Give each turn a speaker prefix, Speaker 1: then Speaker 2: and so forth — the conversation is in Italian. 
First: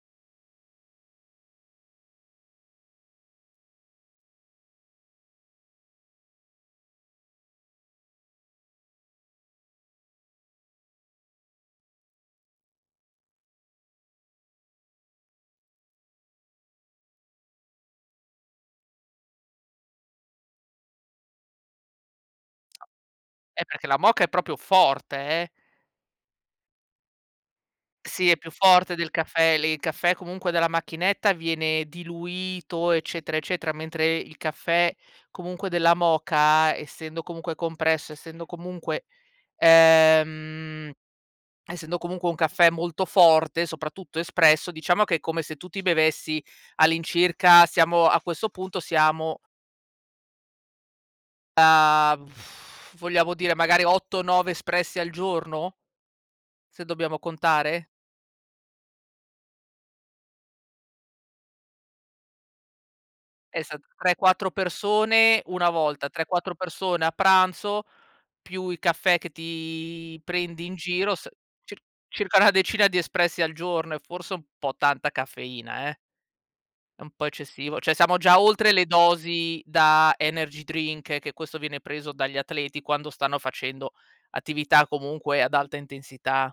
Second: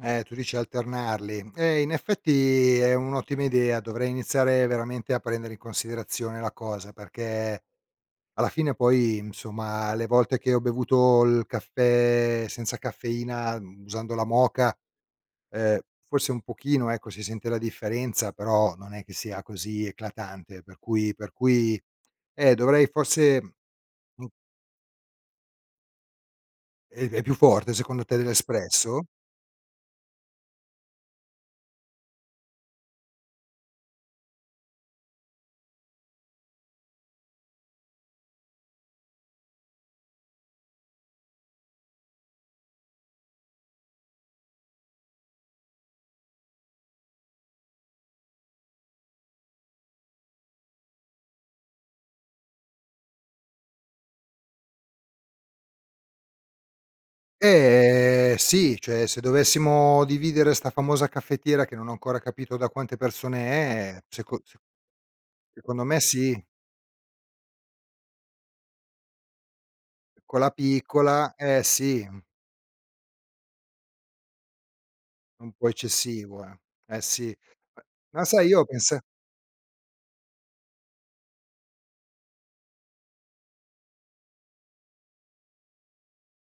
Speaker 1: Eh, tu dici alternarli? Eh, in effetti, è un'ottima idea, dovrei iniziare veramente a prendere in considerazione la cosa, perché, alla fine, poi, insomma, le volte che ho bevuto il caffè senza caffeina, mhmm, usando la moka, ehm, forse un pochino, ecco, si sente la differenza, però, non è che sia così eclatante, per cui per cui, eh, dovrei, forse
Speaker 2: Eh, perché la moka
Speaker 1: mh.
Speaker 2: è proprio forte, eh.
Speaker 1: E è più forte, secondo te,
Speaker 2: Sì, è più forte
Speaker 1: dell'espresso?
Speaker 2: del caffè, lì. Il caffè, comunque, della macchinetta viene diluito, eccetera, eccetera, mentre, il caffè, comunque, della moka, essendo comunque compresso, essendo comunque ehm, essendo comunque un caffè molto forte, soprattutto espresso, diciamo che è come se tu ti bevessi all'incirca, siamo a questo punto, siamo a, vogliamo dire, magari, 8-9 espressi al giorno se dobbiamo contare?
Speaker 1: Eh, sì, cioè, se dovessimo dividere 'sta famosa caffettiera, che non ho ancora capito da quante persone
Speaker 2: Esa
Speaker 1: è,
Speaker 2: tre,
Speaker 1: seco
Speaker 2: quattro
Speaker 1: se
Speaker 2: persone, 1
Speaker 1: secondo me,
Speaker 2: volta, tre,
Speaker 1: sì.
Speaker 2: quattro persone a pranzo, più i caffè che ti
Speaker 1: Quella
Speaker 2: prendi in giro, s
Speaker 1: piccola, eh,
Speaker 2: cir
Speaker 1: sì.
Speaker 2: circa una decina di espressi al giorno; è forse un po' tanta
Speaker 1: Un po'
Speaker 2: caffeina, eh.
Speaker 1: eccessivo, eh. Eh,
Speaker 2: È un po'
Speaker 1: sì.
Speaker 2: eccessivo, cioè, siamo
Speaker 1: Ma,
Speaker 2: già
Speaker 1: sai, io ho
Speaker 2: oltre le
Speaker 1: pensa
Speaker 2: dosi da energy drink, che questo viene preso dagli atleti, quando stanno facendo attività, comunque, ad alta intensità.